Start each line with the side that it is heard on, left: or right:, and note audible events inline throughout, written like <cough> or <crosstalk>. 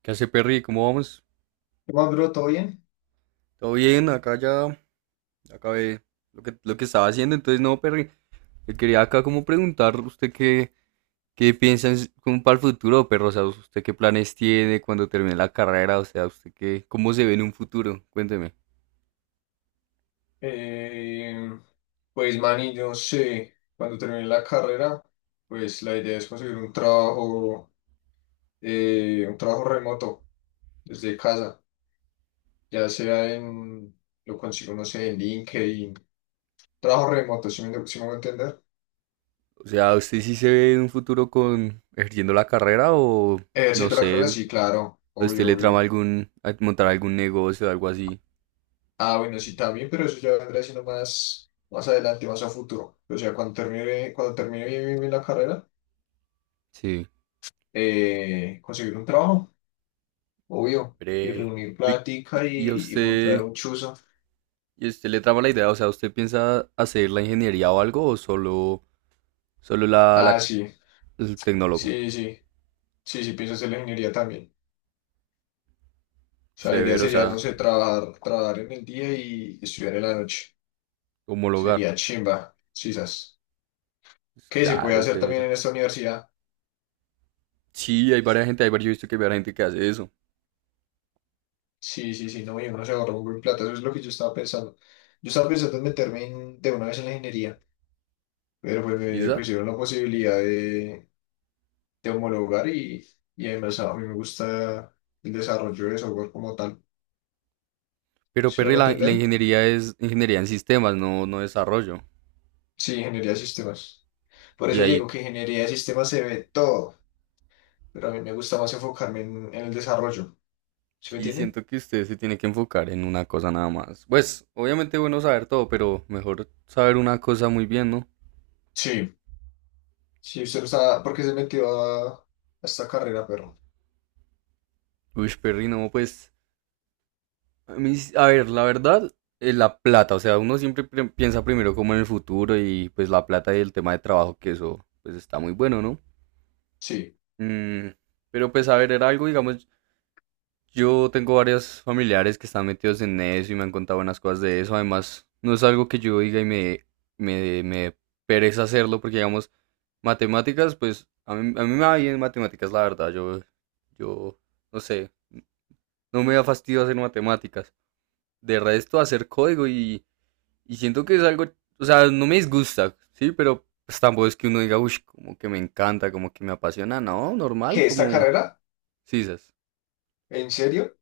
right: ¿Qué hace, Perry? ¿Cómo vamos?
left: ¿Qué más, bro? ¿Todo bien?
right: ¿Todo bien? Acá ya acabé lo que estaba haciendo. Entonces, no, Perry, le quería acá como preguntar usted qué piensa como para el futuro, Perro. O sea, usted qué planes tiene cuando termine la carrera. O sea, cómo se ve en un futuro. Cuénteme.
left: Eh, pues, Manny, yo sé, cuando termine la carrera, pues la idea es conseguir un trabajo remoto desde casa, ya sea en, lo consigo, no sé, en LinkedIn, trabajo remoto, si me voy a entender.
right: O sea, ¿usted sí se ve en un futuro con ejerciendo la carrera o no
left: Ejerciendo la carrera,
right: sé,
left: sí, claro,
right: a usted
left: obvio,
right: le trama
left: obvio.
right: a montar algún negocio o algo así?
left: Ah, bueno, sí, también, pero eso ya vendrá siendo más, más adelante, más a futuro. O sea, cuando termine bien, bien, bien la carrera,
right: Sí.
left: conseguir un trabajo. Obvio, y
right: Hombre,
left: reunir
right: Vic, ¿Y
left: plática
right: y a
left: y montar
right: usted?
left: un chuzo.
right: ¿Y usted le traba la idea? O sea, ¿usted piensa hacer la ingeniería o algo o solo, solo la,
left: Ah,
right: la-
left: sí,
right: el tecnólogo?
left: sí, sí, sí, sí, pienso hacer la ingeniería también. O sea, la idea
right: Severo, o
left: sería, no
right: sea,
left: sé, trabajar en el día y estudiar en la noche.
right: homologar.
left: Sería chimba, quizás.
right: Es
left: ¿Qué se puede
right: claro, es
left: hacer
right: severo.
left: también en esta universidad?
right: Sí, hay varias gente, hay varios, yo he visto que hay varias gente que hace eso.
left: Sí, sí, sí, no, y uno se ahorra un buen plata, eso es lo que yo estaba pensando. Yo estaba pensando en de una vez en la ingeniería, pero pues me
right: ¿Quizás?
left: pusieron la posibilidad de homologar y además a mí me gusta el desarrollo de software como tal.
right: Pero,
left: ¿Sí me
right: Perry,
left: voy a
right: la
left: entender?
right: ingeniería es ingeniería en sistemas, no desarrollo.
left: Sí, ingeniería de sistemas. Por
right: Y
left: eso le
right: ahí
left: digo que ingeniería de sistemas se ve todo, pero a mí me gusta más enfocarme en el desarrollo. ¿Sí me
right: sí
left: entiende?
right: siento que usted se tiene que enfocar en una cosa nada más. Pues, obviamente bueno saber todo, pero mejor saber una cosa muy bien, ¿no?
left: Sí. Sí, usted no está, ¿por qué se metió a esta carrera, pero
right: Uy, Perry, no, pues... A mí, sí, a ver, la verdad, la plata, o sea, uno siempre piensa primero como en el futuro y pues la plata y el tema de trabajo, que eso pues está muy bueno, ¿no?
left: sí.
right: Mm, pero pues a ver, era algo, digamos, yo tengo varios familiares que están metidos en eso y me han contado buenas cosas de eso, además, no es algo que yo diga y me dé pereza hacerlo, porque digamos, matemáticas, pues a mí me va bien en matemáticas, la verdad, yo, no sé, no me da fastidio hacer matemáticas. De resto, hacer código . Y siento que es algo, o sea, no me disgusta, ¿sí? Pero pues, tampoco es que uno diga, uy, como que me encanta, como que me apasiona. No, normal,
left: ¿Qué, esta
right: como
left: carrera?
right: sisas.
left: ¿En serio?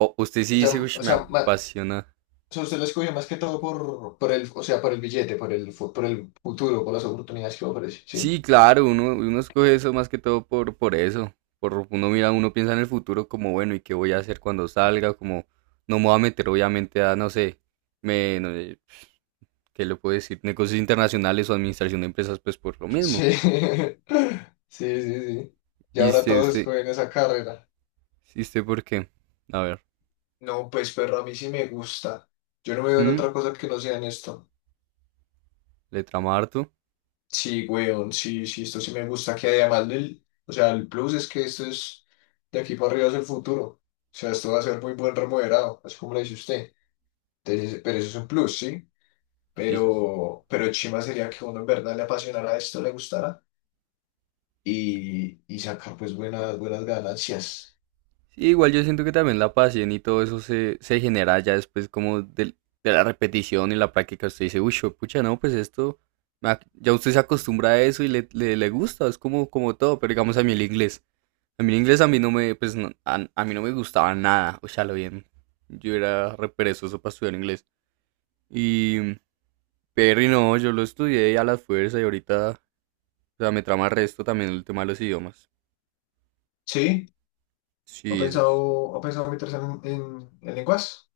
right: O usted
left: O
right: sí
left: sea,
right: dice, uy,
left: o
right: me
left: sea, ma-
right: apasiona.
left: o sea, usted la escogió más que todo por el, o sea, por el billete, por el, por el futuro, por las oportunidades que ofrece. Sí.
right: Sí, claro, uno escoge eso más que todo por eso. Por, uno mira, uno piensa en el futuro como, bueno, ¿y qué voy a hacer cuando salga? Como, no me voy a meter obviamente a, no sé, no, ¿qué le puedo decir? Negocios internacionales o administración de empresas, pues por lo mismo.
left: Sí. <laughs> Sí, sí, sí. Y
right: ¿Y
left: ahora todos escogen esa carrera.
right: usted por qué? A ver.
left: No, pues perro, a mí sí me gusta. Yo no me veo en
right: ¿Mm?
left: otra cosa que no sea en esto.
right: Le trama harto.
left: Sí, weón, sí, sí, esto sí me gusta. Que además del, o sea, el plus es que esto es de aquí para arriba es el futuro. O sea, esto va a ser muy buen remodelado, así como lo dice usted. Entonces, pero eso es un plus, sí.
right: Jesus.
left: Pero chima sería que uno en verdad le apasionara esto, le gustara y sacar pues buenas, buenas ganancias.
right: Sí, igual yo siento que también la pasión y todo eso se genera ya después como de la repetición y la práctica. Usted dice, uy, pucha, no, pues esto, ya usted se acostumbra a eso y le gusta, es como, como todo, pero digamos a mí el inglés. A mí el inglés a mí no me, pues, a mí no me gustaba nada, o sea, lo bien. Yo era re perezoso para estudiar inglés. Y, pero y no, yo lo estudié a la fuerza y ahorita, o sea, me trama el resto también el tema de los idiomas.
left: Sí,
right: Sí, sí, sí.
left: ¿ha pensado meterse en lenguas?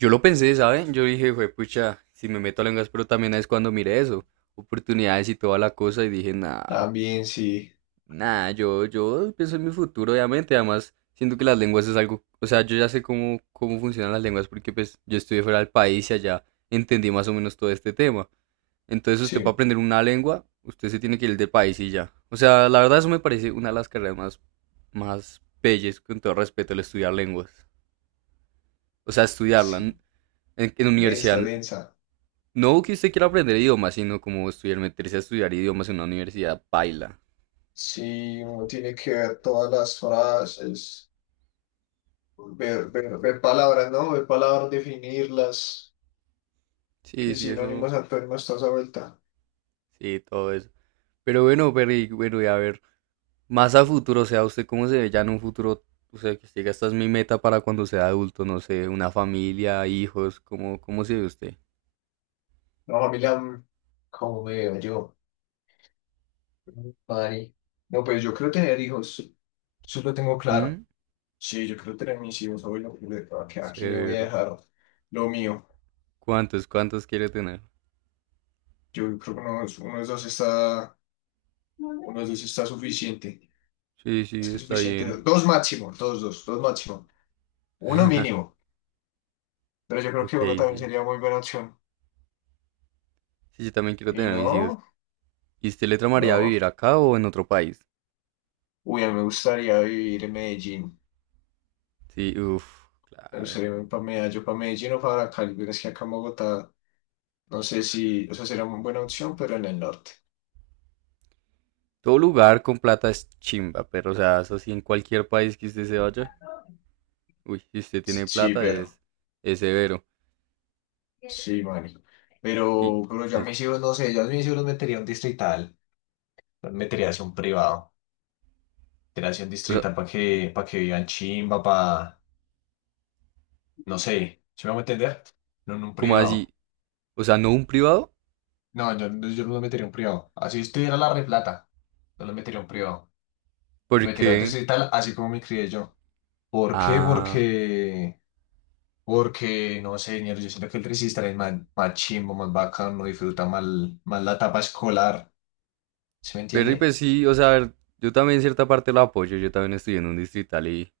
right: Yo lo pensé, ¿saben? Yo dije, güey, pucha, si me meto a lenguas, pero también es cuando miré eso, oportunidades y toda la cosa, y dije, nah,
left: También sí,
right: nah, yo, pienso en mi futuro, obviamente, además, siento que las lenguas es algo, o sea, yo ya sé cómo, cómo funcionan las lenguas, porque pues yo estudié fuera del país y allá entendí más o menos todo este tema. Entonces usted para
left: sí.
right: aprender una lengua, usted se tiene que ir del país y ya. O sea, la verdad eso me parece una de las carreras más, más bellas, con todo respeto, el estudiar lenguas. O sea, estudiarla en,
left: Sí.
right: en
left: Densa,
right: universidad.
left: densa.
right: No que usted quiera aprender idiomas, sino como estudiar, meterse a estudiar idiomas en una universidad paila.
left: Sí, uno tiene que ver todas las frases, ver palabras, ¿no? Ver palabras, definirlas,
right: Sí,
left: qué
right: sí, eso,
left: sinónimos, antónimos, toda esa vuelta.
right: sí, todo eso. Pero bueno, Perry, bueno, y a ver, más a futuro, o sea, usted cómo se ve ya en un futuro, o sea, que usted diga, esta es mi meta para cuando sea adulto, no sé, una familia, hijos, ¿cómo se ve usted?
left: No, familia, mm, ¿cómo me veo yo? Mm, Mari. No, pues yo quiero tener hijos, eso lo tengo claro.
right: ¿Mm?
left: Sí, yo quiero tener mis hijos, abuelo, ¿a a quién le voy a
right: Severo.
left: dejar lo mío?
right: ¿Cuántos quiere tener?
left: Yo creo que uno, uno de los dos está, uno de los dos está suficiente,
right: Sí, sí,
left: más que
right: está
left: suficiente,
right: bien.
left: dos máximo, dos máximo, uno mínimo. Pero yo creo
right: Ok,
left: que uno también
right: sí.
left: sería muy buena opción.
right: Sí, yo también quiero
left: Y
right: tener mis hijos.
left: no,
right: ¿Y usted le tramaría
left: no.
right: vivir acá o en otro país?
left: Uy, a mí me gustaría vivir en Medellín.
right: Sí, uff,
left: Me
right: claro.
left: gustaría ir para Medellín o para Cali, pero es que acá en Bogotá, no sé si, o sea, sería muy buena opción, pero en el norte.
right: Todo lugar con plata es chimba, pero o sea, eso sí, en cualquier país que usted se vaya, uy, si usted tiene
left: Sí,
right: plata es,
left: pero,
right: es severo.
left: sí, Mari.
right: Y
left: Pero yo a
right: eso.
left: mis hijos, no sé, yo a mis hijos los metería a un distrital, los metería hacia un privado, metería hacia un
right: O sea,
left: distrital para que vivan chimba, para, no sé, ¿se me va a entender? No en un
right: como
left: privado.
right: así, o sea, no un privado,
left: No, yo no lo metería a un privado. Así estuviera la replata. No lo metería a un privado. Lo metería a un
right: porque...
left: distrital, así como me crié yo. ¿Por qué?
right: Ah,
left: Porque, no sé, señor, yo siento que el resistor es más, más chimbo, más bacano, no disfruta más, más la etapa escolar. ¿Sí me
right: pero y
left: entiende?
right: pues sí, o sea, a ver, yo también en cierta parte lo apoyo, yo también estudié en un distrital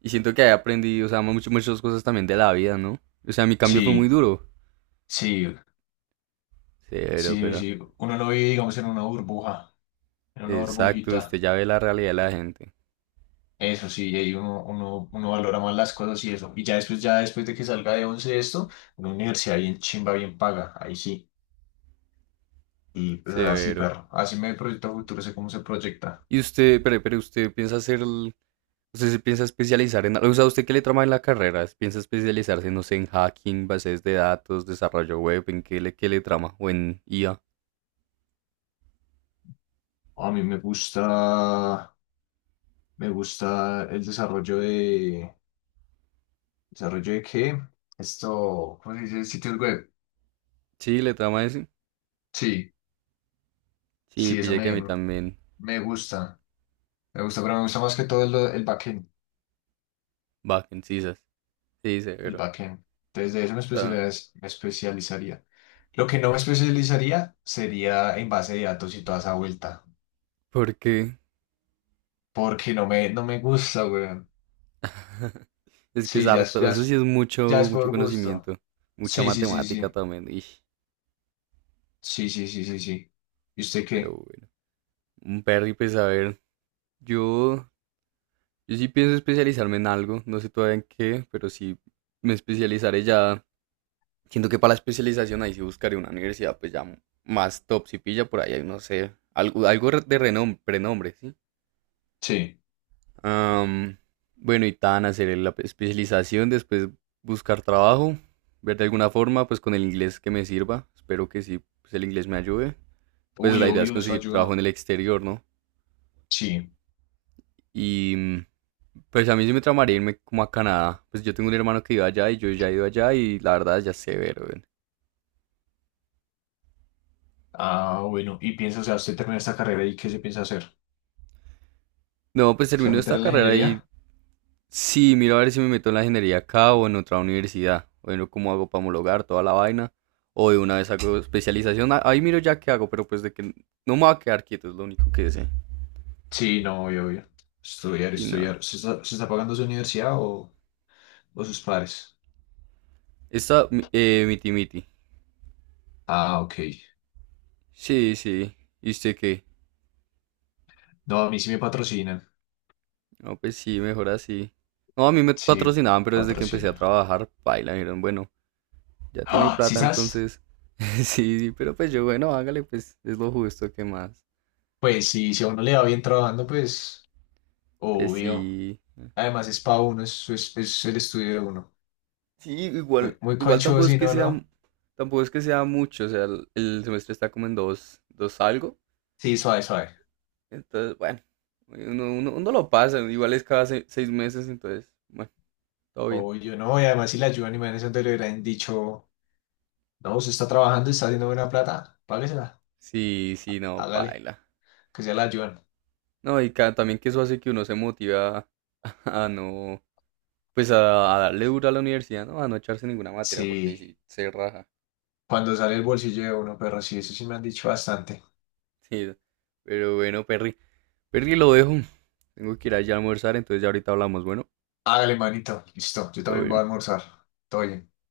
right: y siento que ahí aprendí, o sea, muchas, muchas cosas también de la vida, ¿no? O sea, mi cambio fue muy
left: Sí,
right: duro.
left: sí,
right: Severo,
left: sí,
right: pero...
left: sí. Uno no vive, digamos, en una burbuja, en una
right: Exacto, usted
left: burbujita.
right: ya ve la realidad de la gente.
left: Eso sí, y ahí uno valora más las cosas y eso. Y ya después de que salga de once esto, una universidad bien chimba, bien paga. Ahí sí. Y pues así,
right: Severo.
left: perro. Así me proyecto a futuro, sé cómo se proyecta.
right: Y usted, pero usted piensa hacer ¿Usted se piensa especializar en... algo? O sea, ¿usted qué le trama en la carrera? ¿Piensa especializarse, no sé, en hacking, bases de datos, desarrollo web? ¿En qué le trama? ¿O en IA?
left: A mí me gusta el ¿desarrollo de qué? Esto, ¿cómo se dice? Sitios web.
right: Sí, le trama eso.
left: Sí,
right: Sí,
left: sí, eso
right: pillé que a
left: me,
right: mí también.
left: me gusta. Me gusta, pero me gusta más que todo el backend,
right: Backend, sisas. Sí,
left: el
right: severo.
left: backend. Entonces, de eso
right: O sea,
left: me especializaría. Lo que no me especializaría sería en base de datos y toda esa vuelta,
right: porque...
left: porque no me gusta, weón.
right: <laughs> es que es
left: Sí, ya, es-
right: harto.
left: ya,
right: Eso sí
left: es-
right: es
left: ya
right: mucho,
left: es
right: mucho
left: por gusto.
right: conocimiento. Mucha
left: Sí, sí, sí,
right: matemática
left: sí.
right: también. Ish,
left: Sí, sí, sí, sí, sí. ¿Y usted
right: pero
left: qué?
right: bueno. Un perry, pues a ver. Yo, yo sí pienso especializarme en algo. No sé todavía en qué, pero sí me especializaré ya. Siento que para la especialización ahí sí buscaré una universidad, pues ya más top, si pilla por ahí, hay, no sé, algo, algo de renombre, ¿sí?
left: Sí.
right: Am, bueno, y tan hacer la especialización, después buscar trabajo, ver de alguna forma, pues con el inglés que me sirva, espero que sí, pues el inglés me ayude. Pues
left: Uy,
right: la idea es
left: obvio, eso
right: conseguir trabajo
left: ayuda.
right: en el exterior, ¿no?
left: Sí.
right: Y pues a mí sí me tramaría irme como a Canadá. Pues yo tengo un hermano que iba allá y yo ya he ido allá y la verdad ya sé ver.
left: Ah, bueno. ¿Y piensa, o sea, usted termina esta carrera y qué se piensa hacer?
right: No, pues
left: ¿Se va a
right: termino
left: meter
right: esta
left: en la
right: carrera.
left: ingeniería?
right: Sí, miro a ver si me meto en la ingeniería acá o en otra universidad. Bueno, cómo hago para homologar toda la vaina. O de una vez hago especialización. Ahí miro ya qué hago, pero pues de que no me voy a quedar quieto, es lo único que sé.
left: Sí, no, obvio, obvio. Estudiar,
right: Sí, nada.
left: estudiar. ¿Se está pagando su universidad o sus padres?
right: Miti miti.
left: Ah, ok.
right: Sí, sí. ¿Y usted qué?
left: No, a mí sí me patrocinan.
right: No, pues sí, mejor así. No, a mí me
left: Sí,
right: patrocinaban, pero desde que empecé a
left: patrocinio.
right: trabajar, baila, dijeron, bueno, ya tiene
left: ¡Ah! ¿Sí
right: plata,
left: sabes?
right: entonces. <laughs> Sí, sí, pero pues yo, bueno, hágale, pues es lo justo, ¿qué más?
left: Pues sí, si a uno le va bien trabajando, pues,
right: Pues
left: obvio.
right: sí.
left: Además es para uno, es el estudio de uno.
right: Sí,
left: Muy,
right: igual,
left: muy
right: igual
left: conchudo,
right: tampoco es
left: si
right: que
left: no,
right: sea,
left: ¿no?
right: tampoco es que sea mucho, o sea, el semestre está como en dos algo,
left: Sí, suave, suave.
right: entonces, bueno, uno lo pasa, igual es cada seis meses, entonces, bueno, todo bien.
left: O yo no, y además si la ayudan, imagínense le hubieran dicho, no, usted está trabajando, está haciendo buena plata, páguesela,
right: Sí, sí, no,
left: hágale,
right: paila.
left: que sea la ayudan.
right: No, y también que eso hace que uno se motiva a, <laughs> a no, pues a darle duro a la universidad, ¿no? A no echarse ninguna materia, porque ahí
left: Sí,
right: sí se raja.
left: cuando sale el bolsillo de uno, pero sí, eso sí me han dicho bastante.
right: Sí, pero bueno, Perry, lo dejo, tengo que ir allá a almorzar, entonces ya ahorita hablamos, bueno,
left: Hágale, manito, listo, yo
right: todo
left: también voy a
right: bien.
left: almorzar. Todo bien.